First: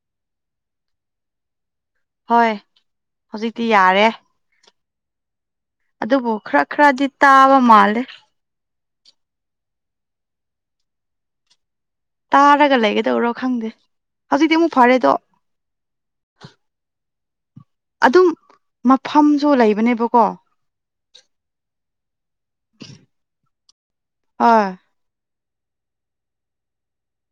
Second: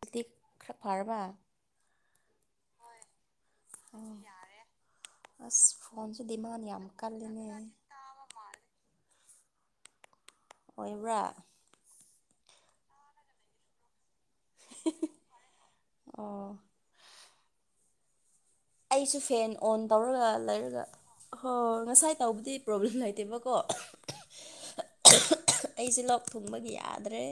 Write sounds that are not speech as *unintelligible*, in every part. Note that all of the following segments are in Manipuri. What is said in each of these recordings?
ꯈꯔꯥ ꯐꯔꯕ ꯍꯣꯏ ꯍꯧꯖꯤꯛꯇꯤ ꯌꯥꯔꯦ꯫ ꯑꯁ ꯐꯣꯟꯁꯨ ꯑꯗꯨꯕꯨ ꯈꯔ ꯗꯤꯃꯥꯟ ꯌꯥꯝ ꯈꯔꯗꯤ ꯀꯜꯂꯤꯅꯦ꯫ ꯇꯥꯕ ꯃꯥꯜꯂꯦ ꯑꯣꯏꯕ꯭ꯔꯥ ꯇꯥꯔꯒ ꯂꯩꯒꯗꯧꯔꯣ ꯈꯪꯗꯦ ꯍꯧꯖꯤꯛꯇꯤ ꯑꯃꯨꯛ ꯐꯔꯦꯗꯣ ꯑꯣ ꯑꯗꯨꯝ ꯑꯩꯁꯨ ꯐꯦꯟ ꯃꯐꯝꯁꯨ ꯑꯣꯟ ꯂꯩꯕꯅꯦꯕꯀꯣ ꯇꯧꯔꯒ ꯂꯩꯔꯒ ꯍ ꯉꯁꯥꯏ ꯇꯧꯕꯗꯤ ꯄ꯭ꯔꯣꯕ꯭ꯂꯦꯝ ꯂꯩꯇꯦꯕꯀꯣ ꯑ ꯑꯩꯁꯦ ꯂꯣꯛ ꯊꯨꯡꯕꯒꯤ ꯌꯥꯗ꯭ꯔꯦ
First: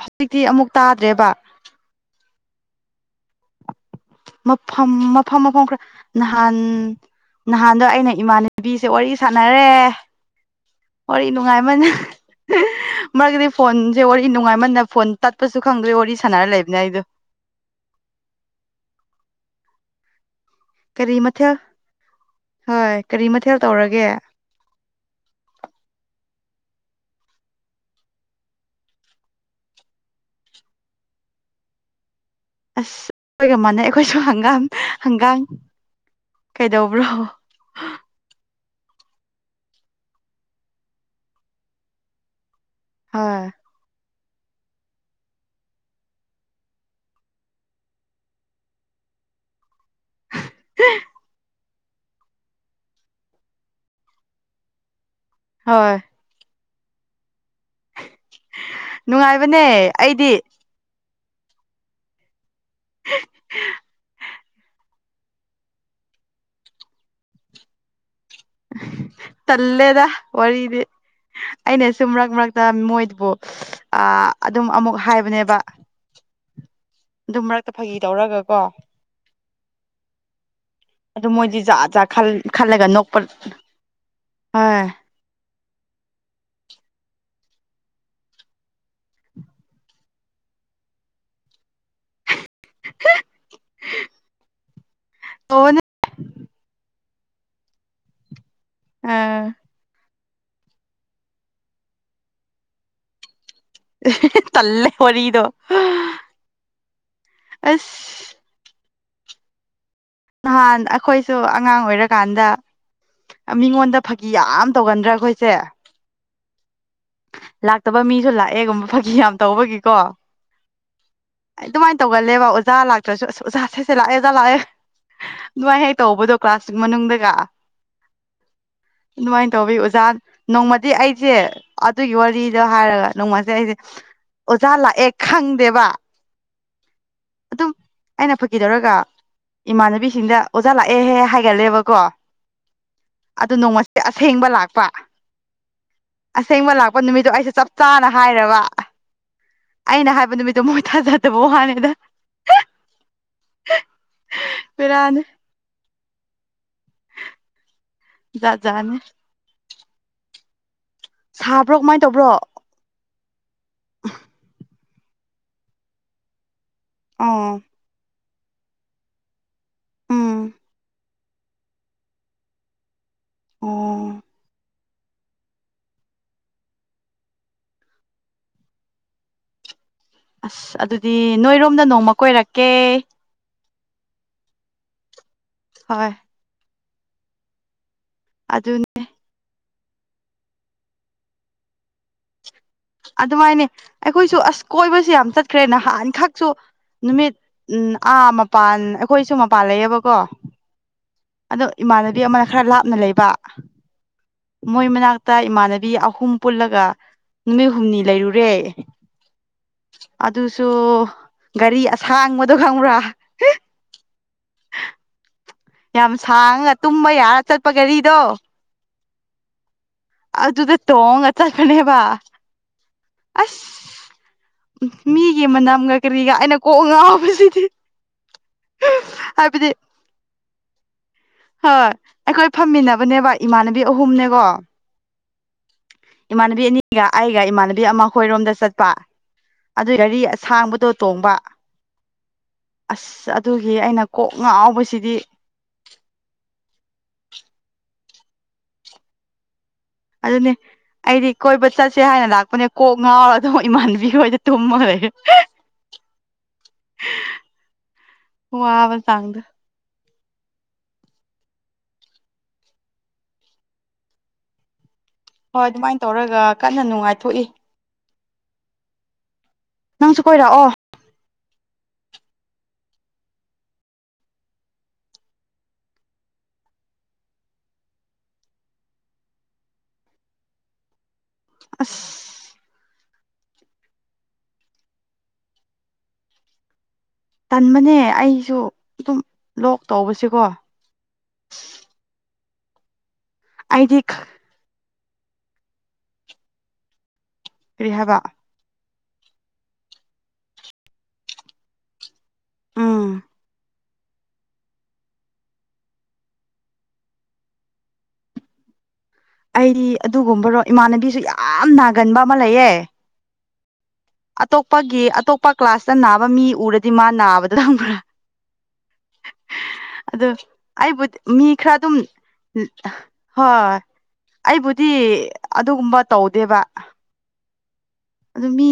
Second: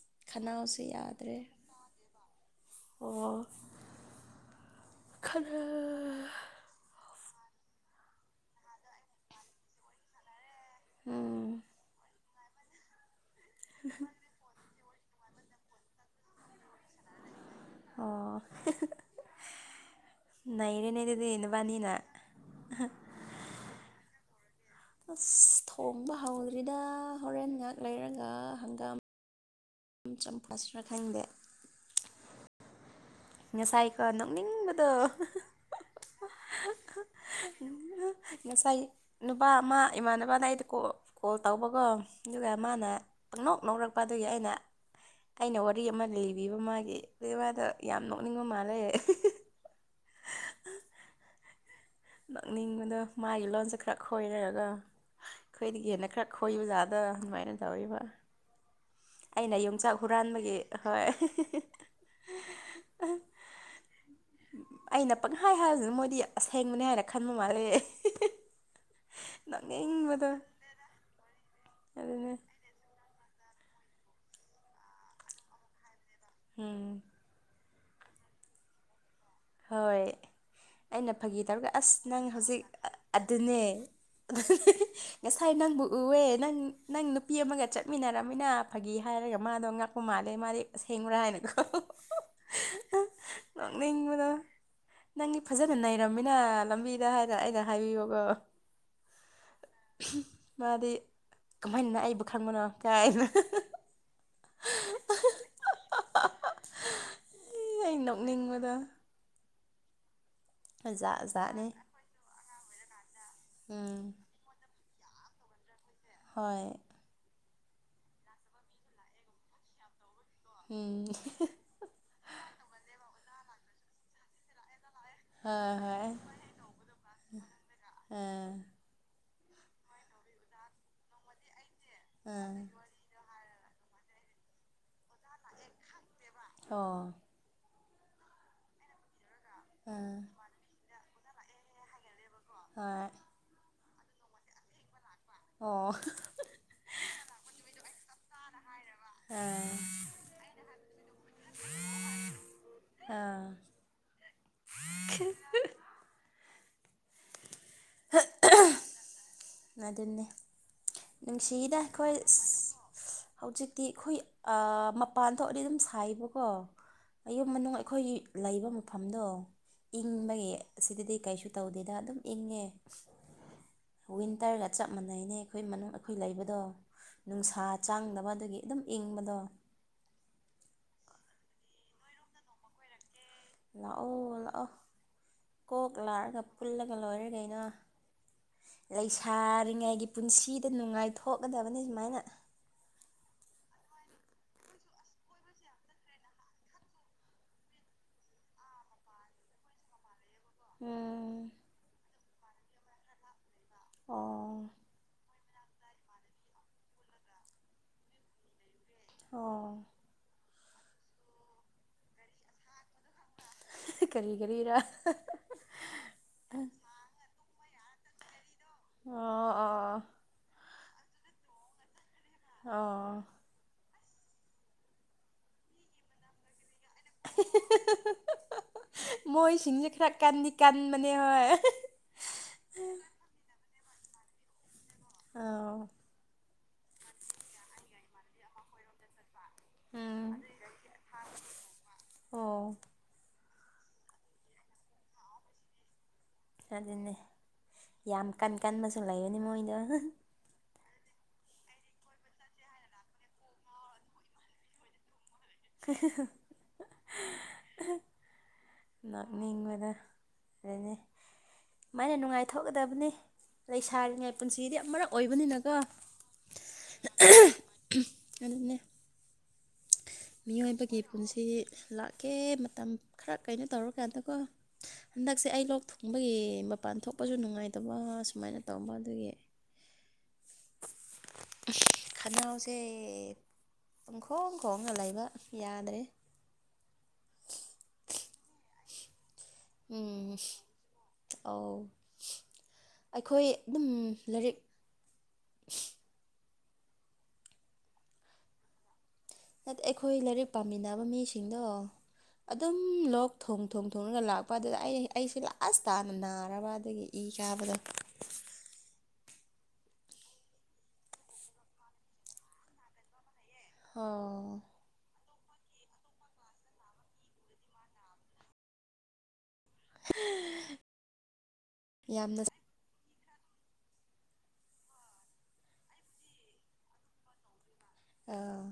ꯍꯧꯖꯤꯛꯇꯤ ꯑꯃꯨꯛ ꯈꯅꯥꯎꯁꯨ ꯇꯥꯗ꯭ꯔꯦꯕ ꯌꯥꯗ꯭ꯔꯦ ꯑꯣ ꯃꯐꯝ ꯃꯐꯝ ꯈꯅꯥ ꯃꯐꯝ ꯈꯔ ꯅꯍꯥꯟ ꯅꯍꯥꯟꯗꯣ ꯑꯩꯅ ꯏꯃꯥꯟꯅꯕꯤꯁꯦ ꯋꯥꯔꯤ ꯁꯥꯟꯅꯔꯦ ꯋꯥꯔꯤ ꯎꯝ ꯅꯨꯡꯉꯥꯏꯃꯟꯅꯦ ꯃꯔꯛꯇꯗꯤ ꯐꯣꯟꯁꯦ ꯋꯥꯔꯤ ꯅꯨꯡꯉꯥꯏꯃꯟꯅ ꯐꯣꯟ ꯇꯠꯄꯁꯨ ꯈꯪꯗ꯭ꯔꯦ ꯋꯥꯔꯤ ꯁꯥꯟꯅꯔ ꯂꯩꯕꯅꯤ ꯑꯩꯗꯣ ꯑꯣ ꯅꯩꯅꯔꯦ ꯀꯔꯤ ꯃꯊꯦꯜ ꯅꯩꯅꯔꯦꯗꯤꯅꯦꯕꯅꯤꯅ ꯍꯣꯏ ꯀꯔꯤ ꯃꯊꯦꯜ ꯇꯧꯔꯒꯦ ꯑꯁ ꯊꯣꯡꯕ ꯍꯧꯗ꯭ꯔꯤꯗ ꯍꯣꯔꯦꯟ ꯉꯥꯏꯍꯥꯛ ꯂꯩꯔꯒ ꯍꯪꯒꯥꯝ ꯆꯝ ꯐꯠꯁꯤ꯭ꯔꯥ ꯈꯪꯗꯦ ꯑꯁ ꯑꯩꯣꯏꯒ ꯃꯥꯟꯅꯩ ꯉꯁꯥꯏꯀꯣ ꯑꯩꯈꯣꯏꯁꯨ ꯍꯪꯒꯥꯝ ꯅꯣꯛꯅꯤꯡꯕꯗꯣ ꯍꯪꯒꯥꯝ ꯀꯩꯗꯧꯕ꯭ꯔꯣ ꯉꯁꯥꯏ ꯅꯨꯄꯥ ꯑꯃ ꯏꯃꯥꯟꯅꯄꯥꯅ ꯑꯩꯗ ꯀꯣꯜ ꯇꯧꯕꯀꯣ ꯑꯗꯨꯒ ꯃꯥꯅ ꯍꯣꯏ ꯄꯅꯧ ꯅꯧꯔꯛꯄ ꯑꯗꯨꯒꯤ ꯑꯩꯅ ꯑꯩꯅ ꯋꯥꯔꯤ ꯑꯃ ꯂꯤꯕꯤꯕ ꯃꯥꯒꯤ ꯑꯗꯨꯒꯤ ꯃꯥꯗꯣ ꯌꯥꯝ ꯅꯣꯛꯅꯤꯡꯕ ꯃꯥꯜꯂꯦ *inaudible* ꯅꯛꯅꯤꯡꯕꯗꯣ ꯃꯥꯒꯤ ꯂꯣꯟꯁꯦ ꯈꯔ ꯈꯣꯏꯔꯔꯒ ꯑꯩꯈꯣꯏꯗꯒꯤ ꯍꯣꯏ ꯍꯦꯟꯅ ꯈꯔ ꯈꯣꯏꯕꯖꯥꯗꯕ ꯑꯗꯨꯃꯥꯏꯅ ꯇꯧꯔꯤꯕ ꯑꯩꯅ ꯅꯨꯡꯉꯥꯏꯕꯅꯦ ꯌꯣꯡꯆꯥꯛ ꯑꯩꯗꯤ ꯍꯨꯔꯥꯟꯕꯒꯤ ꯍꯣꯏ ꯑꯩꯅ ꯄꯪꯍꯥꯏ ꯍꯥꯏꯔꯤꯕꯁꯤꯅ ꯃꯣꯏꯗꯤ ꯑꯁꯦꯡꯕꯅꯦ ꯍꯥꯏꯅ ꯈꯟꯕ ꯃꯥꯜꯂ ꯇꯜꯂꯦꯗ ꯋꯥꯔꯤꯗꯤ ꯑꯩꯅ ꯁꯨꯝ ꯃꯔꯛ ꯑꯗꯨꯅꯦ ꯃꯔꯛ ꯗ ꯃꯣꯏꯗꯨꯕꯨ ꯑꯗꯨꯝ ꯑꯃꯨꯛ ꯍꯥꯏꯕꯅꯦꯕ ꯍꯝ ꯑꯗꯨꯝ ꯃꯔꯛꯇ ꯐꯥꯒꯤ ꯇꯧꯔꯒ ꯀꯣ ꯍꯣꯏ ꯑꯩꯅ ꯑꯗꯨ ꯐꯥꯒꯤ ꯃꯣꯏꯗꯤ ꯇꯧꯔꯒ ꯖꯥꯠ ꯑꯁ ꯖꯥꯠ ꯅꯪ ꯍꯧꯖꯤꯛ ꯈꯜꯂꯒ ꯅꯣꯛꯄ ꯑꯗꯨꯅꯦ ꯍꯣꯏ ꯉꯁꯥꯏ ꯅꯪꯕꯨ ꯎꯑꯦ ꯅꯪ ꯅꯪ ꯅꯨꯄꯤ ꯑꯃꯒ ꯆꯠꯃꯤꯟꯅꯔꯃꯤꯅ ꯐꯥꯒꯤ ꯍꯥꯏꯔꯒ ꯃꯥꯗꯣ ꯉꯥꯛꯄ ꯃꯥꯜꯂꯦ ꯃꯥꯗꯤ ꯁꯦꯡꯔꯥ ꯍꯥꯏꯅꯀꯣ ꯅꯣꯛꯅꯤꯡꯕꯗꯣ ꯅꯪꯒꯤ ꯐꯖꯅ ꯇꯧꯕꯅꯦ ꯂꯩꯔꯝꯃꯤꯅ ꯂꯝꯕꯤꯗ ꯍꯥꯏꯔ ꯑꯩꯅ ꯍꯥꯏꯕꯤꯌꯣꯒ ꯑꯥ ꯃꯥꯗꯤ ꯀꯃꯥꯏꯅꯅꯥꯏꯕ ꯈꯪꯕꯅꯣ ꯀꯥꯏꯅ ꯇꯂꯦ ꯋꯥꯔꯤꯗꯣ ꯑ ꯑ ꯑꯁ ꯅꯣꯛꯅꯤꯡꯕꯗ ꯅꯍꯥꯟ ꯖꯥꯠ ꯑꯩꯈꯣꯏꯁꯨ ꯖꯥꯠꯅꯤ ꯑꯉꯥꯡ ꯑꯣꯏꯔꯀꯥꯟꯗ ꯃꯤꯉꯣꯟꯗ ꯎꯝ ꯐꯥꯒꯤ ꯌꯥꯝ ꯇꯧꯒꯟꯗ꯭ꯔꯥ ꯑꯩꯈꯣꯏꯁꯦ ꯍꯣꯏ ꯂꯥꯛꯇꯕ ꯃꯤꯁꯨ ꯂꯥꯛꯑꯦꯒꯨꯝꯕ ꯐꯥꯒꯤ ꯌꯥꯝ ꯇꯧꯕꯒꯤꯀꯣ ꯎꯝ ꯑꯩ ꯑꯗꯨꯃꯥꯏꯅ ꯇꯧꯒꯜꯂꯦꯕ ꯑꯣꯖꯥ ꯂꯥꯛꯇ꯭ꯔꯁꯨ ꯑꯁ ꯑꯣꯥ ꯁꯩꯁꯦ ꯂꯥꯛꯑꯦ ꯑꯣꯖꯥ ꯂꯥꯛꯑꯦ ꯍꯣꯏ ꯅꯨꯡꯉꯥꯏꯍꯩ ꯍꯣꯏ ꯇꯧꯕꯗꯣ ꯀ꯭ꯂꯥꯁꯇ ꯃꯅꯨꯡꯗꯒ ꯑꯥ ꯑꯗꯨꯃꯥꯏꯅ ꯇꯧꯋꯤ ꯑꯣꯖꯥ ꯅꯣꯡꯃꯗꯤ ꯑꯩꯁꯦ ꯑꯗꯨꯒꯤ ꯑꯥ ꯋꯥꯔꯤꯗ ꯍꯥꯏꯔꯒ ꯅꯣꯡꯃꯁꯦ ꯑꯩꯁꯦ ꯑꯣꯖꯥ ꯂꯥꯛꯑꯦ ꯈꯪꯗꯦꯕ ꯑꯣ ꯑꯗꯨꯝ ꯑꯩꯅ ꯐꯈꯤꯗꯧꯔꯒ ꯑꯥ ꯏꯃꯥꯟꯅꯕꯤꯁꯤꯡꯗ ꯑꯣꯖꯥ ꯂꯥꯛꯑꯦꯍꯦ ꯍꯥꯏꯒꯜꯂꯦꯕꯀꯣ ꯍꯣꯏ ꯑꯗꯨ ꯅꯣꯡꯃꯁꯦ ꯑꯁꯦꯡꯕ ꯂꯥꯛꯄ ꯑꯣ ꯑꯄ ꯅꯨꯃꯤꯠꯇꯣ ꯑꯩꯁꯦ ꯆꯞ ꯆꯥꯅ ꯍꯥꯏꯔꯕ ꯑꯥ ꯑꯩꯅ ꯍꯥꯏꯕ ꯅꯨꯃꯤꯠꯇ ꯃꯣꯏ ꯊꯥꯖꯗꯕꯣ ꯍꯥꯟꯅꯗ ꯑꯥ ꯄꯦꯔꯥꯅꯦ ꯌꯥꯖꯅꯤ ꯑꯗꯨꯅꯤ ꯅꯨꯡꯁꯤꯅ ꯁꯥꯕ꯭ꯔꯣ ꯀꯃꯥꯏꯅ ꯑꯩꯈꯣꯏ ꯇꯧꯕ꯭ꯔꯣ ꯍꯧꯖꯤꯛꯇꯤ ꯑꯩꯈꯣꯏ ꯃꯄꯥꯟ ꯊꯣꯛꯑꯗꯤ ꯑꯗꯨꯝ ꯁꯥꯏꯕꯀꯣ ꯃꯌꯨꯝ ꯑꯣ ꯃꯅꯨꯡ ꯑꯩꯈꯣꯏꯒꯤ ꯂꯩꯕ ꯃꯐꯝꯗꯣ ꯏꯪꯕꯒꯤ ꯎꯝ ꯑꯁꯤꯗꯗꯤ ꯀꯩꯁꯨ ꯇꯧꯗꯦꯗ ꯑꯗꯨꯝ ꯏꯪꯉꯦ ꯑꯣ ꯋꯤꯟꯇꯔꯒ ꯆꯞ ꯃꯥꯟꯅꯩꯅꯦ ꯑꯩꯈꯣꯏ ꯃꯅꯨꯡ ꯑꯩꯈꯣꯏ ꯂꯩꯕꯗꯣ ꯅꯨꯡꯁꯥ ꯆꯥꯡꯗꯕ ꯑꯗꯨꯒꯤ ꯑꯗꯨꯝ ꯏꯪꯕꯗꯣ ꯑꯁ ꯑꯗꯨꯗꯤ ꯅꯣꯏꯔꯣꯝꯗ ꯅꯣꯡꯃ ꯀꯣꯏꯔꯛꯀꯦ ꯂꯥꯛꯑꯣ ꯂꯥꯛꯑꯣ ꯀꯣꯛ ꯍꯣꯏ ꯂꯥꯛꯑꯒ ꯄꯨꯜꯂꯒ ꯂꯣꯏꯔꯤꯈꯩꯅ ꯑꯗꯨ ꯂꯩꯁꯥꯔꯤꯉꯥꯏꯒꯤ ꯄꯨꯟꯁꯤꯗ ꯅꯨꯡꯉꯥꯏꯊꯣꯛꯀꯗꯕꯅꯤ ꯁꯨꯃꯥꯏꯅ ꯑꯗꯨꯃꯥꯏꯅꯦ ꯑꯩꯈꯣꯏꯁꯨ ꯑꯁ ꯀꯣꯏꯕꯁꯨ ꯌꯥꯝ ꯆꯠꯈ꯭ꯔꯦ ꯅꯍꯥꯟꯈꯛꯁꯨ ꯅꯨꯃꯤꯠ ꯎ ꯑꯥ ꯃꯄꯥꯟ ꯑꯩꯈꯣꯏꯁꯨ ꯃꯄꯥꯟ ꯂꯩꯌꯦꯕꯀꯣ ꯎꯝ ꯑꯗꯣ ꯏꯃꯥꯟꯅꯕꯤ ꯑꯃꯅ ꯈꯔ ꯂꯥꯞꯅ ꯂꯩꯕ ꯑꯣ ꯃꯣꯏ ꯃꯅꯥꯛꯇ ꯇ ꯏꯃꯥꯟꯅꯕꯤ ꯑꯍꯨꯝ ꯄꯨꯜꯂꯒ ꯅꯨꯃꯤꯠ ꯍꯨꯝꯅꯤ ꯂꯩꯔꯨꯔꯦ ꯑꯣ ꯑꯗꯨꯁꯨ ꯒꯥꯔꯤ ꯑꯁꯥꯡꯕꯗꯣ ꯈꯪꯕ꯭ꯔꯥ ꯀꯔꯤ ꯀꯔꯤꯔ ꯌꯥꯝ ꯁꯥꯡꯉ ꯇꯨꯝꯕ ꯌꯥꯔ ꯆꯠꯄ ꯒꯥꯔꯤꯗꯣ ꯑ ꯑꯥ ꯑꯗꯨ ꯑꯗꯨꯗ ꯇꯣꯡꯉ ꯑ ꯆ ꯀꯅꯦꯦꯕ ꯑꯣ ꯑꯁ ꯎ ꯃꯤꯒꯤ ꯃꯅꯝꯒ ꯀꯔꯤꯒ ꯑꯩꯅ ꯀꯣꯛꯉ ꯍꯥꯏꯕꯗꯤ ꯃꯣꯏꯁꯤꯡꯁꯦ ꯈꯔ ꯀꯟꯗꯤ ꯀꯟꯕꯅꯦ ꯍꯣꯏ ꯑꯩꯈꯣꯏ ꯐꯝꯃꯤꯟꯅꯕꯅꯦꯕ ꯏꯃꯥꯟꯅꯕꯤ ꯑꯍꯨꯝꯅꯦꯀꯣ ꯑꯥꯎ ꯏꯃꯥꯟꯅꯕꯤ ꯑꯅꯤꯒ ꯑꯩꯒ ꯏꯃꯥꯟꯅꯕꯤ ꯑꯃ ꯑꯩꯈꯣꯏꯔꯣꯝꯗ ꯆꯠꯄ ꯑꯗꯨ ꯌꯥꯔꯤ ꯎꯝ ꯑꯁꯥꯡꯕꯗꯣ ꯇꯣꯡꯕ ꯑꯣ ꯑꯁ ꯑꯗꯨꯒꯤ ꯑꯩꯅ ꯀꯣꯛ ꯉꯥꯎꯕꯁꯤꯗꯤ ꯑꯗꯨꯅꯦ ꯌꯥꯝ ꯀꯟ ꯀꯟꯕꯁꯨ ꯂꯩꯕꯅꯤ ꯃꯣꯏꯗꯣ ꯑꯗꯨ ꯑꯗꯨꯅꯅꯦ ꯑꯩꯗꯤ ꯀꯣꯏꯕ ꯆꯠꯁꯦ ꯍꯥꯏꯅ ꯂꯥꯛꯄꯅꯦ ꯀꯣꯛ ꯉꯥꯎꯔ ꯑꯗꯨꯝ ꯏꯃꯥꯟꯅꯕꯤ ꯍꯣꯏꯗ ꯇꯨꯝꯃꯔꯦ ꯍ ꯋꯥꯕ ꯆꯥꯡꯗꯣ ꯅꯥꯛꯅꯤꯡꯕꯗ ꯑꯗꯨꯅꯦ ꯃꯥꯥꯏꯅ ꯅꯨꯡꯉꯥꯏꯊꯣꯛꯀꯗꯕꯅꯤ ꯂꯩ ꯁꯥꯔꯤꯉꯩ ꯄꯨꯟꯁꯤꯗꯤ ꯑꯃ ꯃꯔꯛ ꯍꯣꯏ ꯑꯣꯏꯕꯅꯤꯅꯀ ꯑꯗꯨꯃꯥꯏꯅ ꯇꯧꯔꯒ ꯀꯟꯅ ꯅꯨꯡꯉꯥꯏꯊꯣꯛꯏ ꯑꯗꯨꯅꯦ ꯅꯪꯁꯨ ꯀꯣꯏꯔꯛꯑꯣ ꯃꯤꯑꯣꯏꯕꯒꯤ ꯄꯨꯟꯁꯤ ꯂꯥꯛꯀꯦ ꯃꯇꯝ ꯈꯔ ꯀꯩꯅꯣ ꯇꯧꯔꯀꯥꯟꯗꯀꯣ ꯍꯟꯗꯛꯁꯦ ꯑꯩ ꯂꯣꯛ ꯊꯨꯡꯕꯒꯤ ꯃꯄꯥꯟ ꯊꯣꯛꯄꯁꯨ ꯅꯨꯡꯉꯥꯏꯇꯕ ꯁꯨꯃꯥꯏꯅ ꯇꯝꯕ ꯑꯗꯨꯒꯤ ꯑꯁ ꯈꯅꯥꯎꯁꯦ ꯄꯨꯡꯈꯣꯡ ꯈꯣꯡꯒ ꯂꯩꯕ ꯌꯥꯗ꯭ꯔꯦ ꯇꯟꯕꯅꯦ ꯑꯩꯁꯨ ꯑꯗꯨꯝ ꯂꯣꯛ ꯎꯝ ꯇꯧꯕꯁꯤꯀꯣ ꯑꯧ ꯑꯩꯈꯣꯏ ꯑꯗꯨꯝ ꯑꯩꯗꯤ ꯂꯥꯏꯔꯤꯛ ꯀ꯭ꯔꯤꯍꯥꯏꯕ ꯑꯩꯈꯣꯏ ꯂꯥꯏꯔꯤꯛ ꯄꯥꯃꯤꯟꯅꯕ ꯃꯤꯁꯤꯡꯗꯣ ꯑꯗꯨꯝ ꯎꯝ ꯂꯣꯛ ꯊꯣꯡ ꯊꯣꯡ ꯊꯣꯡꯉꯒ ꯂꯥꯛꯄ ꯑꯗꯨꯗ ꯑꯩ ꯑꯩꯁꯦ ꯂꯥꯁ ꯇꯥꯅ ꯅꯥꯔꯕ ꯑꯗꯒꯤ ꯏ ꯀꯥꯕꯗꯣ ꯑꯩꯗꯤ ꯑꯗꯨꯒꯨꯝꯕꯔꯣ ꯏꯃꯥꯟꯅꯕꯤꯁꯨ ꯌꯥꯝ ꯅꯥꯒꯟꯕ ꯑꯃ ꯂꯩꯌꯦ ꯑꯣ ꯑꯇꯣꯞꯄꯒꯤ ꯑꯇꯣꯞꯄ ꯀ꯭ꯂꯥꯁꯇ ꯅꯥꯕ ꯃꯤ ꯎꯔꯗꯤ ꯃꯥ ꯅꯥꯕꯗ ꯍꯪꯕ꯭ꯔꯥ ꯑꯗꯨ ꯑꯩꯕꯨꯗꯤ ꯃꯤ ꯈꯔ ꯑꯗꯨꯝ ꯌꯥꯝꯅ ꯍꯣꯏ ꯑꯩꯕꯨꯗꯤ ꯑꯗꯨꯒꯨꯝꯕ ꯇꯧꯗꯦꯕ ꯑꯗꯨ ꯑꯥ ꯃꯤ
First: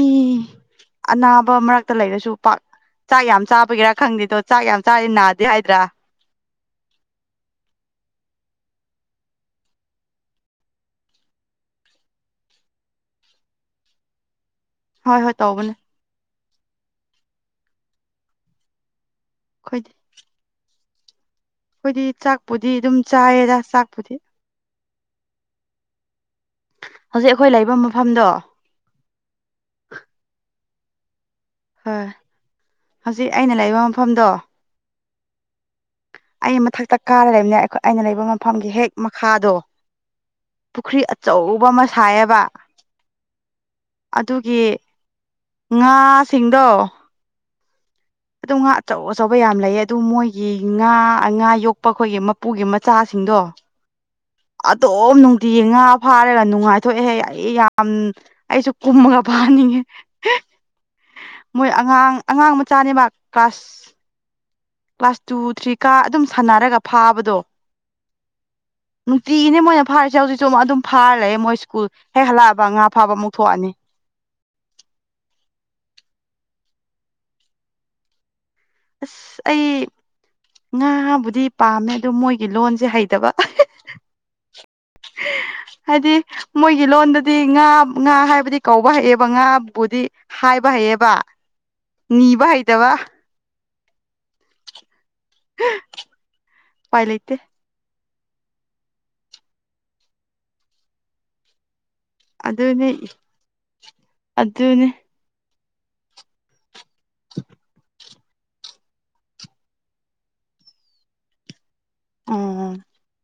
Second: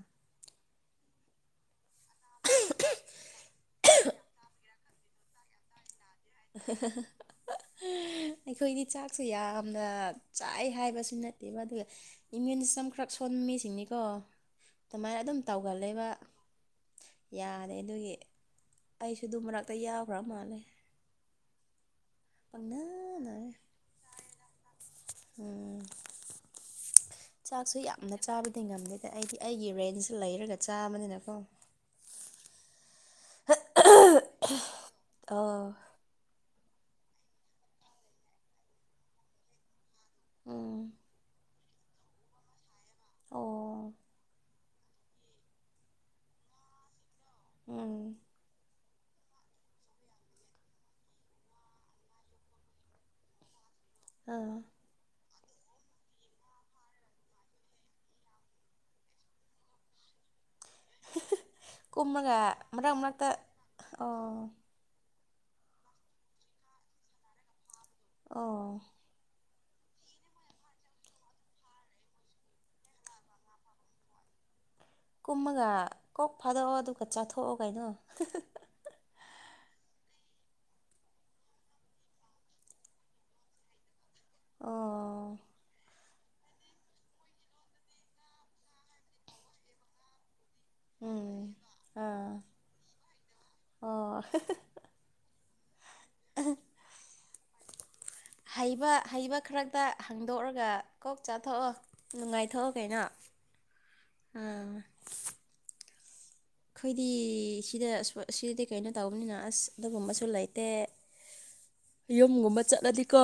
ꯑꯅꯥꯕ ꯃꯔꯛꯇ ꯂꯩꯔꯁꯨ ꯄꯥꯛ ꯆꯥꯛ ꯌꯥꯝ ꯆꯥꯕꯒꯤꯔꯥ ꯈꯪꯗꯦꯗꯣ ꯆꯥꯛ ꯌꯥꯝ ꯆꯥꯔꯤ ꯅꯥꯗꯦ ꯍꯥꯏꯗ꯭ꯔꯥ *unintelligible* ꯑꯩꯈꯣꯏꯗꯤ ꯆꯥꯛꯁꯨ ꯌꯥꯝꯅ ꯆꯥꯏ ꯍꯥꯏꯕꯁꯨ ꯅꯠꯇꯦꯕ ꯑꯗꯨꯒ ꯏꯃ꯭ꯌꯨꯟ ꯁꯤꯁꯇꯦꯝ ꯈꯔ ꯁꯣꯟꯕꯃꯤꯁꯤꯡꯅꯤꯀꯣ ꯑꯗꯨꯃꯥꯏꯅ ꯍꯣꯏ ꯍꯣꯏ ꯑꯗꯨꯝ ꯇꯧꯕꯅꯦ ꯇꯧꯒꯜꯂꯕ ꯌꯥꯔꯦ ꯑꯗꯨꯒꯤ ꯑꯩꯁꯨ ꯑꯗꯨ ꯃꯔꯅꯥꯛꯇ ꯑꯩꯈꯣꯏꯗꯤ ꯌꯥꯎꯈ꯭ꯔ ꯃꯥꯜꯂꯦ ꯑꯩꯈꯣꯏꯗꯤ ꯆꯥꯛꯄꯨꯗꯤ ꯄꯪꯅꯥ ꯑꯗꯨꯝ ꯅꯥꯔꯦ ꯆꯥꯏꯌꯦꯔ ꯆꯥꯛꯄꯨꯗꯤ ꯎꯝ ꯍꯧꯖꯤꯛ ꯑꯩꯈꯣꯏ ꯂꯩꯕ ꯆꯥꯛꯁꯨ ꯌꯥꯝꯅ ꯃꯐꯝꯗꯣ ꯆꯥꯕꯗꯤ ꯉꯝꯗꯦꯗ ꯑꯩꯗꯤ ꯑꯩꯒꯤ ꯔꯦꯟꯁꯤ ꯂꯩꯔꯒ ꯆꯥꯕꯅꯤꯅꯀꯣ ꯍꯣꯏ ꯍꯧꯖꯤꯛ ꯑꯩꯅ ꯂꯩꯕ ꯃꯐꯝꯗꯣ ꯑ ꯑꯩ ꯃꯊꯛꯇ ꯀꯥꯔ ꯂꯩꯕꯅꯦ ꯑꯩꯈ ꯑꯩꯅ ꯂꯩꯕ ꯃꯐꯝꯒꯤ ꯍꯦꯛ ꯃꯈꯥꯗꯣ ꯎꯝ ꯄꯨꯈ꯭ꯔꯤ ꯑꯆꯧꯕ ꯑꯃ ꯁꯥꯏꯑꯕ ꯑꯣ ꯑꯗꯨꯒꯤ ꯉꯥꯁꯤꯡꯗꯣ ꯎꯝ ꯑꯗꯨꯝ ꯉꯥ ꯑꯆꯧ ꯑꯆꯧꯕ ꯌꯥꯝ ꯂꯩꯌꯦ ꯑꯗꯨ ꯃꯣꯏꯒꯤ ꯉꯥ ꯉꯥ ꯌꯣꯛꯄ ꯑꯩꯈꯣꯏꯒꯤ ꯃꯄꯨꯒꯤ ꯃꯆꯥꯁꯤꯡꯗꯣ ꯑꯥ ꯑꯇꯣꯝ ꯅꯨꯡꯇꯤꯒꯤ ꯉꯥ ꯐꯥꯔꯒ ꯅꯨꯡꯉꯥꯏꯊꯣꯛꯑꯦꯍꯦ ꯑꯩ ꯌꯥꯝ ꯑꯩꯁꯨ ꯀꯨꯝꯃꯒ ꯐꯅꯤꯡꯉꯦ꯫ *inaudible* ꯃꯣꯏ ꯑꯉꯥꯡ ꯑꯉꯥꯡ ꯃꯆꯥꯅꯦꯕ ꯀ꯭ꯂꯥꯁ ꯑꯥ ꯀ꯭ꯂꯥꯁ ꯇꯨ ꯊ꯭ꯔꯤ ꯀꯥ ꯑꯗꯨꯝ ꯁꯥꯟꯅꯔꯒ ꯐꯥꯕꯗꯣ ꯑꯥ ꯅꯨꯡꯇꯤꯒꯤꯅꯦ ꯃꯣꯏꯅ ꯐꯥꯔꯤꯁꯦ ꯍꯧꯖꯤꯛꯁꯨ ꯑꯃꯨꯛ ꯑꯗꯨꯝ ꯐꯥꯔ ꯂꯩ ꯃꯣꯏ ꯁ꯭ꯀꯨꯜ ꯍꯦꯛ ꯍꯜꯂꯛꯑꯕ ꯉꯥ ꯐꯥꯕ ꯑꯃꯨꯛ ꯊꯣꯛꯑꯅꯤ ꯀꯨꯝꯃꯒ ꯀꯣꯛ ꯐꯥꯗꯣꯛꯑꯣ ꯑꯗꯨꯒ ꯆꯥꯊꯣꯛꯑꯣ ꯀꯩꯅꯣ ꯑꯁ ꯑꯩ ꯉꯥꯕꯨꯗꯤ ꯄꯥꯝꯃꯦ ꯑꯗꯨ ꯃꯣꯏꯒꯤ ꯂꯣꯟꯁꯦ ꯍꯩꯇꯕ ꯑ ꯍꯥꯏꯗꯤ ꯃꯣꯏꯒꯤ ꯂꯣꯟꯗꯗꯤ ꯉꯥ ꯉꯥ ꯍꯥꯏꯕꯗꯤ ꯀꯧꯕ ꯍꯩꯑꯦꯕ ꯉꯥꯕꯨꯗꯤ ꯍꯥꯏꯕ ꯍꯩꯌꯦꯕ ꯎꯝ ꯑꯥ ꯅꯤꯕ ꯍꯩꯇꯕ ꯑꯣ ꯄꯥꯏ ꯂꯩꯇꯦ ꯍꯩꯕ ꯍꯩꯕ ꯈꯔꯛꯇ ꯍꯥꯡꯗꯣꯛꯑꯒ ꯀꯣꯛ ꯆꯥꯊꯣꯛꯑꯣ ꯅꯨꯡꯉꯥꯏꯊꯣꯛꯑꯣ ꯑꯗꯨꯅꯤ ꯀꯩꯅꯣ ꯑꯥ ꯑꯗꯨꯅꯤ ꯑꯩꯈꯣꯏꯗꯤ ꯁꯤꯗ ꯁꯤꯗꯗꯤ ꯀꯩꯅꯣ ꯇꯧꯕꯅꯤꯅ ꯑꯁ ꯑꯗꯨꯒꯨꯝꯕꯁꯨ ꯂꯩꯇꯦ ꯌꯨꯝꯒꯨꯝꯕ ꯑꯣ ꯆꯠꯂꯗꯤꯀꯣ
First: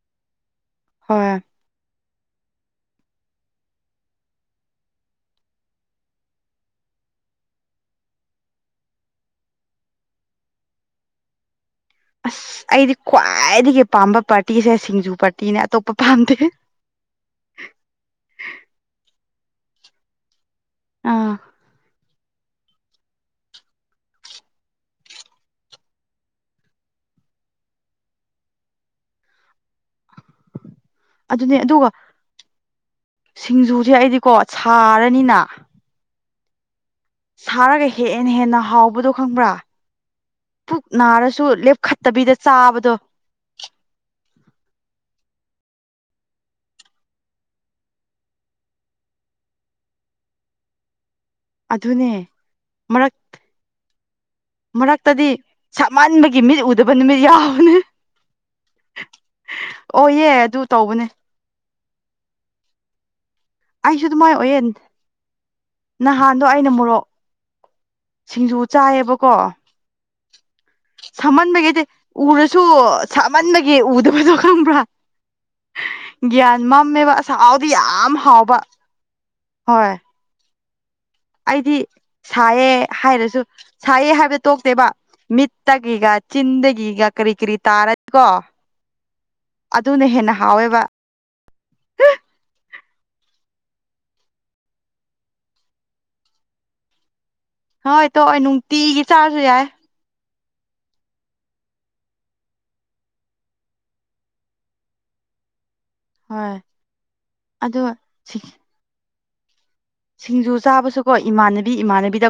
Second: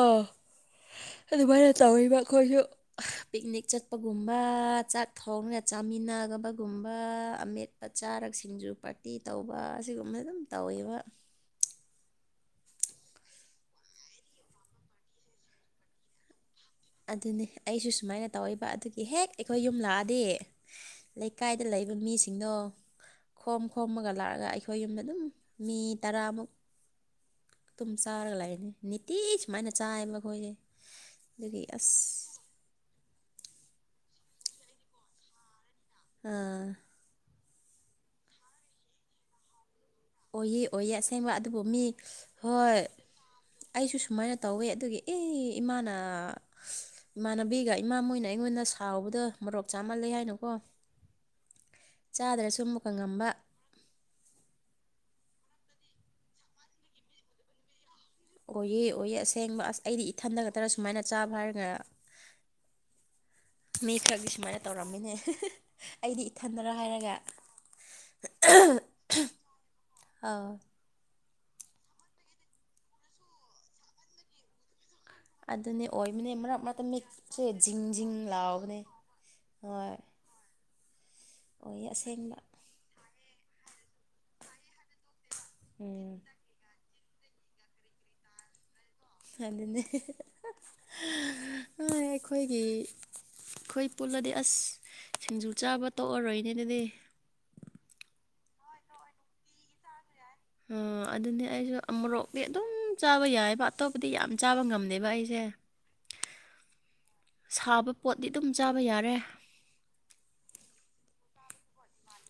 ꯍꯣꯏ ꯑꯗꯨꯃꯥꯏꯅ ꯇꯧꯔꯤꯕ ꯑꯩꯈꯣꯏꯁꯨ ꯄꯤꯛꯅꯤꯛ ꯆꯠꯄꯒꯨꯝꯕ ꯆꯥꯛ ꯊꯣꯡꯅ ꯆꯥꯃꯤꯟꯅꯕꯒꯨꯝꯕ ꯑꯃꯦꯠ ꯆꯥꯔꯛꯁꯤꯡꯖꯨ ꯄꯥꯔꯇꯤ ꯇꯧꯕ ꯑꯁꯤꯒꯨꯝꯕꯅ ꯑꯗꯨꯝ ꯇꯧꯋꯦꯕ ꯑꯁ ꯑꯩꯗꯤ ꯈ꯭ꯋꯥꯏꯗꯒꯤ ꯄꯥꯝꯕ ꯄꯥꯔꯇꯤꯁꯦ ꯁꯤꯡꯖꯨ ꯄꯥꯔꯇꯤꯅꯦ ꯑꯇꯣꯞꯄ ꯄꯥꯝꯗꯦ ꯑꯗꯨꯅꯤ ꯑꯩꯁꯨ ꯁꯨꯃꯥꯏꯅ ꯇꯧꯕ ꯑꯗꯨꯒꯤ ꯍꯦꯛ ꯑꯩꯈꯣꯏ ꯌꯨꯝ ꯂꯥꯛꯑꯗꯤ ꯑꯥ ꯂꯩꯀꯥꯏꯗ ꯂꯩꯕ ꯃꯤꯁꯤꯡꯗꯣ ꯈꯣꯝ ꯈꯣꯝꯃꯒ ꯂꯥꯛꯑꯒ ꯑꯩꯈꯣꯏ ꯌꯨꯝꯗ ꯑꯗꯨꯝ ꯃꯤ ꯇꯔꯥꯃꯨꯛ ꯇꯨꯝ ꯆꯥꯔꯒ ꯂꯩꯥꯛꯏꯅꯦ ꯅꯤꯇꯤ ꯁꯨꯃꯥꯏꯅ ꯆꯥꯏꯌꯦꯕ ꯑꯩꯈꯣꯏꯁꯦ ꯑꯗꯨꯅꯦ ꯑꯗꯨꯒꯤ ꯑꯗꯨꯒ ꯑꯁ ꯁꯤꯡꯖꯨꯁꯦ ꯑꯩꯗꯤꯀꯣ ꯁꯥꯔꯅꯤꯅ ꯑꯥ ꯁꯥꯔꯒ ꯍꯦꯛ ꯍꯦꯟꯅ ꯍꯦꯟꯅ ꯍꯥꯎꯕꯗꯣ ꯈꯪꯕ꯭ꯔꯥ ꯑꯣꯏꯏ ꯄꯨꯛ ꯑꯣꯏꯌꯦ ꯑꯁꯦꯡꯕ ꯅꯥꯔꯁꯨ ꯑꯗꯨꯕꯨ ꯃꯤ ꯂꯦꯞꯈꯠꯇꯕꯤꯗ ꯍꯣꯏ ꯆꯥꯕꯗꯣ ꯑꯩꯁꯨ ꯁꯨꯃꯥꯏꯅ ꯇꯧꯋꯦ ꯑꯗꯨꯒꯤ ꯏ ꯏꯃꯥꯅ ꯏꯃꯥꯟꯅꯕꯤꯒ ꯏꯃꯥ ꯃꯣꯏꯅ ꯑꯩꯉꯣꯟꯗ ꯁꯥꯎꯕꯗ ꯃꯔꯣꯛ ꯆꯥꯃꯜꯂꯦ ꯍꯥꯏꯅꯀꯣ ꯑꯗꯨꯅꯦ ꯆꯥꯗ꯭ꯔꯁꯨ ꯃꯨꯛꯀ ꯃꯔꯛ ꯉꯝꯕ ꯃꯔꯛꯇꯗꯤ ꯁꯞꯃꯟꯕꯒꯤ ꯃꯤꯠ ꯎꯗꯕ ꯅꯨꯃꯤꯠ ꯌꯥꯎꯅꯤ ꯑꯣꯏꯌꯦ ꯑꯣꯏꯌꯦ ꯑꯁꯦꯡꯕ ꯑꯁ ꯑꯩꯗꯤ ꯑꯣꯏꯌꯦ ꯏꯊꯟꯗ ꯑꯗꯨ ꯈꯛꯇꯔ ꯁꯨꯃꯥꯏꯅ ꯇꯧꯕꯅꯦ ꯆꯥꯕ ꯍꯥꯏꯔꯤꯒ ꯃꯤ ꯑꯩꯁꯨ ꯈꯔꯗꯤ ꯑꯗꯨꯃꯥꯏꯅ ꯑꯣꯏꯌꯦ ꯁꯨꯃꯥꯏꯅ ꯇꯧꯔꯝꯃꯤꯅꯦ ꯑꯩꯗꯤ ꯅꯍꯥꯟꯗꯣ ꯑꯩꯅ ꯏꯊꯟꯗꯔ ꯃꯣꯔꯣꯛ ꯍꯥꯏꯔꯒ ꯁꯤꯡꯖꯨ ꯆꯥꯏꯌꯦꯕꯀꯣ ꯑꯥꯎ ꯁꯥꯝꯃꯟꯕꯒꯤꯗꯤ ꯎꯔꯁꯨ ꯁꯥꯝꯃꯟꯕꯒꯤ ꯎꯗꯕꯗꯣ ꯈꯪꯕ꯭ꯔꯥ ꯑꯗꯨꯅꯦ ꯑꯣꯏꯕꯅꯦ ꯃꯔꯛ ꯒ꯭ꯌꯥꯟ ꯃꯔ ꯃꯝꯃꯦꯕ ꯃꯤꯠꯁꯦ ꯑꯁꯥꯎꯗꯤ ꯖꯤꯡ ꯌꯥꯝ ꯖꯤꯡ ꯍꯥꯎꯕ ꯂꯥꯎꯕꯅꯦ ꯍꯣꯏ ꯑꯩꯗꯤ ꯑꯣꯏꯌꯦ ꯑꯁꯦꯡꯕ ꯁꯥꯏꯌꯦ ꯍꯥꯏꯔꯁꯨ ꯁꯥꯏꯌꯦ ꯍꯥꯏꯕꯗꯣ ꯇꯣꯛꯇꯦꯕ ꯎꯝ ꯃꯤꯠꯇꯒꯤꯒ ꯆꯤꯟꯗꯒꯤꯒ ꯀꯔꯤ ꯀꯔꯤ ꯇꯥꯔꯅꯤ ꯀꯣ ꯑꯗꯨꯅꯦ ꯍꯥꯎꯋꯦꯕ ꯑꯩꯈꯣꯏꯒꯤ ꯑꯩꯈꯣꯏ ꯄꯨꯜꯂꯗꯤ ꯑꯁ ꯁꯤꯡꯖꯨ ꯆꯥꯕ ꯇꯣꯛꯑꯔꯣꯏꯅꯦ ꯑꯗꯨꯗꯤ ꯍꯣꯏ ꯇꯣ ꯅꯨꯡꯇꯤꯒꯤ ꯆꯥꯔꯁꯨ ꯌꯥꯏ ꯑꯣ ꯑꯗꯨꯅꯦ ꯑꯩꯁꯨ ꯃꯣꯔꯣꯛꯇꯤ ꯑꯗꯨꯝ ꯆꯥꯕ ꯌꯥꯏꯑꯕ ꯑꯇꯣꯞꯄꯗꯤ ꯌꯥꯝ ꯆꯥꯕ ꯉꯝꯃꯦꯕ ꯑꯩꯁꯦ ꯍꯣꯏ ꯑꯗꯣ ꯁꯥꯕ ꯄꯣꯠꯤ ꯑꯗꯨꯝ ꯆꯥꯕ ꯌꯥꯔꯦ ꯁꯤꯡꯖꯨ ꯆꯥꯕꯁꯨꯀꯣ ꯏꯃꯥꯟꯅꯕꯤ ꯏꯃꯥꯟꯅꯕꯤꯗ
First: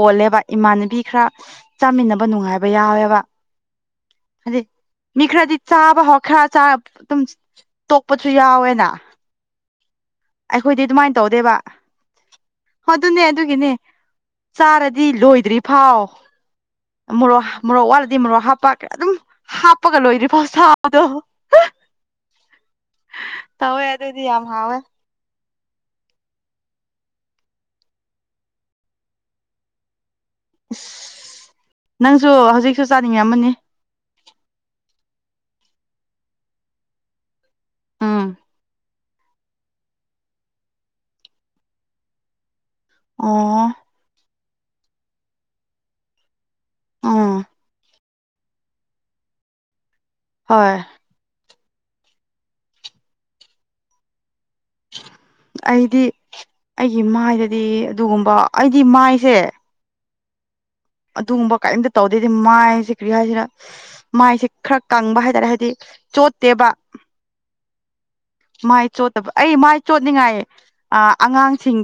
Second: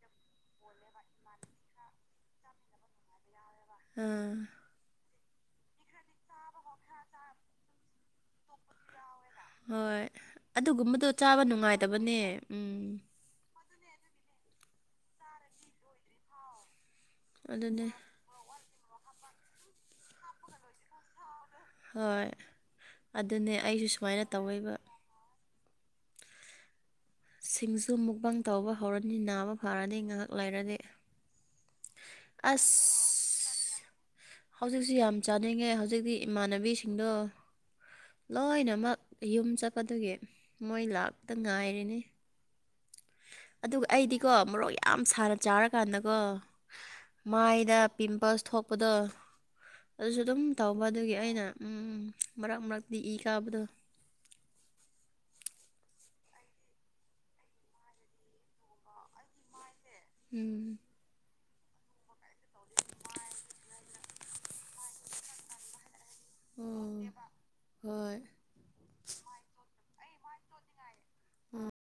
ꯄꯣꯜꯂꯦꯕ ꯏꯃꯥꯟꯅꯕꯤ ꯈꯔ ꯆꯥꯃꯤꯟꯅꯕ ꯅꯨꯡꯉꯥꯏꯕ ꯌꯥꯎꯋꯦꯕ ꯑꯥ ꯍꯥꯏꯗꯤ ꯃꯤ ꯈꯔꯗꯤ ꯆꯥꯕ ꯍꯥꯎ ꯈꯔ ꯑꯗꯨꯝ ꯇꯣꯛꯄꯁꯨ ꯌꯥꯎꯋꯦꯅ ꯍꯣꯏ ꯑꯩꯈꯣꯏꯗꯤ ꯑꯗꯨꯒꯨꯝꯕꯗꯣ ꯑꯗꯨꯃꯥꯏꯅ ꯆꯥꯕ ꯇꯧꯗꯦꯕ ꯅꯨꯡꯉꯥꯏꯇꯕꯅꯦ ꯎꯝ ꯑꯗꯨꯅꯦ ꯑꯗꯨꯒꯤꯅꯦ ꯆꯥꯔꯗꯤ ꯂꯣꯏꯗ꯭ꯔꯤ ꯐꯥꯎ ꯃꯣꯔꯣꯛ ꯑꯗꯨꯅꯦ ꯃꯣꯔꯣꯛ ꯋꯥꯠꯂꯗꯤ ꯗꯤ ꯃꯔꯣꯛ ꯍꯥꯞꯄ ꯑꯗꯨꯝ ꯍꯥꯞꯄꯒ ꯂꯣꯏꯗ꯭ꯔꯤ ꯐꯥꯎ ꯁꯥꯥꯎꯗꯣ ꯍꯣꯏ ꯑꯗꯨꯅꯦ ꯑꯩꯁꯨ ꯁꯨꯃꯥꯏꯅ ꯇꯧꯋꯕ ꯁꯤꯡꯖꯨ ꯃꯨꯛꯕꯥꯪ ꯇꯧꯕ ꯍꯧꯔꯅꯤ ꯅꯥꯕ ꯐꯥꯔꯅꯤ ꯉꯥꯏꯍꯥꯛ ꯂꯩꯔꯗꯤ ꯅꯪꯁꯨ ꯑꯁ ꯍꯧꯖꯤꯛꯁꯨ ꯆꯥꯅꯤꯡꯉꯤ ꯑꯃꯅꯤ ꯍꯧꯖꯤꯛꯁꯨ ꯌꯥꯝ ꯆꯥꯅꯤꯡꯉꯦ ꯍꯧꯖꯤꯛꯇꯤ ꯏꯃꯥꯟꯅꯕꯤꯁꯤꯡꯗꯣ ꯎꯝ ꯂꯣꯏꯅꯃꯛ ꯌꯨꯝ ꯆꯠꯄꯗꯨꯒꯤ ꯃꯣꯏ ꯂꯥꯛꯇ ꯉꯥꯏꯔꯤꯅꯤ ꯑꯣ ꯑꯗꯨꯒ ꯑꯩꯗꯤꯀꯣ ꯃꯔꯣꯛ ꯌꯥꯝ ꯁꯅ ꯆꯥꯔꯀꯥꯟꯗꯀꯣ ꯎꯝ ꯃꯥꯏꯗ ꯄꯤꯝꯄꯜꯁ ꯊꯣꯛꯄꯗꯣ ꯑꯗꯨꯁꯨ ꯑꯗꯨꯝ ꯍꯣꯏ ꯇꯧꯕ ꯑꯗꯨꯒꯤ ꯑꯩꯅ ꯎꯝ ꯃꯔꯛ ꯃꯔꯛꯇꯤ ꯏ ꯀꯥꯕꯗꯣ ꯑꯩꯗꯤ ꯑꯩꯒꯤ ꯃꯥꯏꯗꯗꯤ ꯑꯗꯨꯒꯨꯝꯕ ꯑꯩꯗꯤ ꯃꯥꯏꯁꯦ ꯎꯝ ꯑꯗꯨꯒꯨꯝꯕ ꯀꯔꯤꯝꯇ ꯇꯧꯗꯦꯗꯤ ꯃꯥꯏꯁꯦ ꯀ꯭ꯔꯤ ꯍꯥꯏꯁꯤꯅ ꯃꯥꯏꯁꯦ ꯈꯔ ꯀꯪꯕ ꯍꯥꯏꯇꯥꯔꯦ ꯍꯥꯏꯗꯤ ꯆꯣꯠꯇꯦꯕ ꯎꯝ ꯍꯣꯏ ꯃꯥꯏ ꯆꯣꯠꯇꯕ ꯑꯩ ꯃꯥꯏ ꯆꯣꯠꯅꯤꯡꯉꯥꯏ ꯎꯝ ꯑꯉꯥꯡꯁꯤꯡꯒꯤ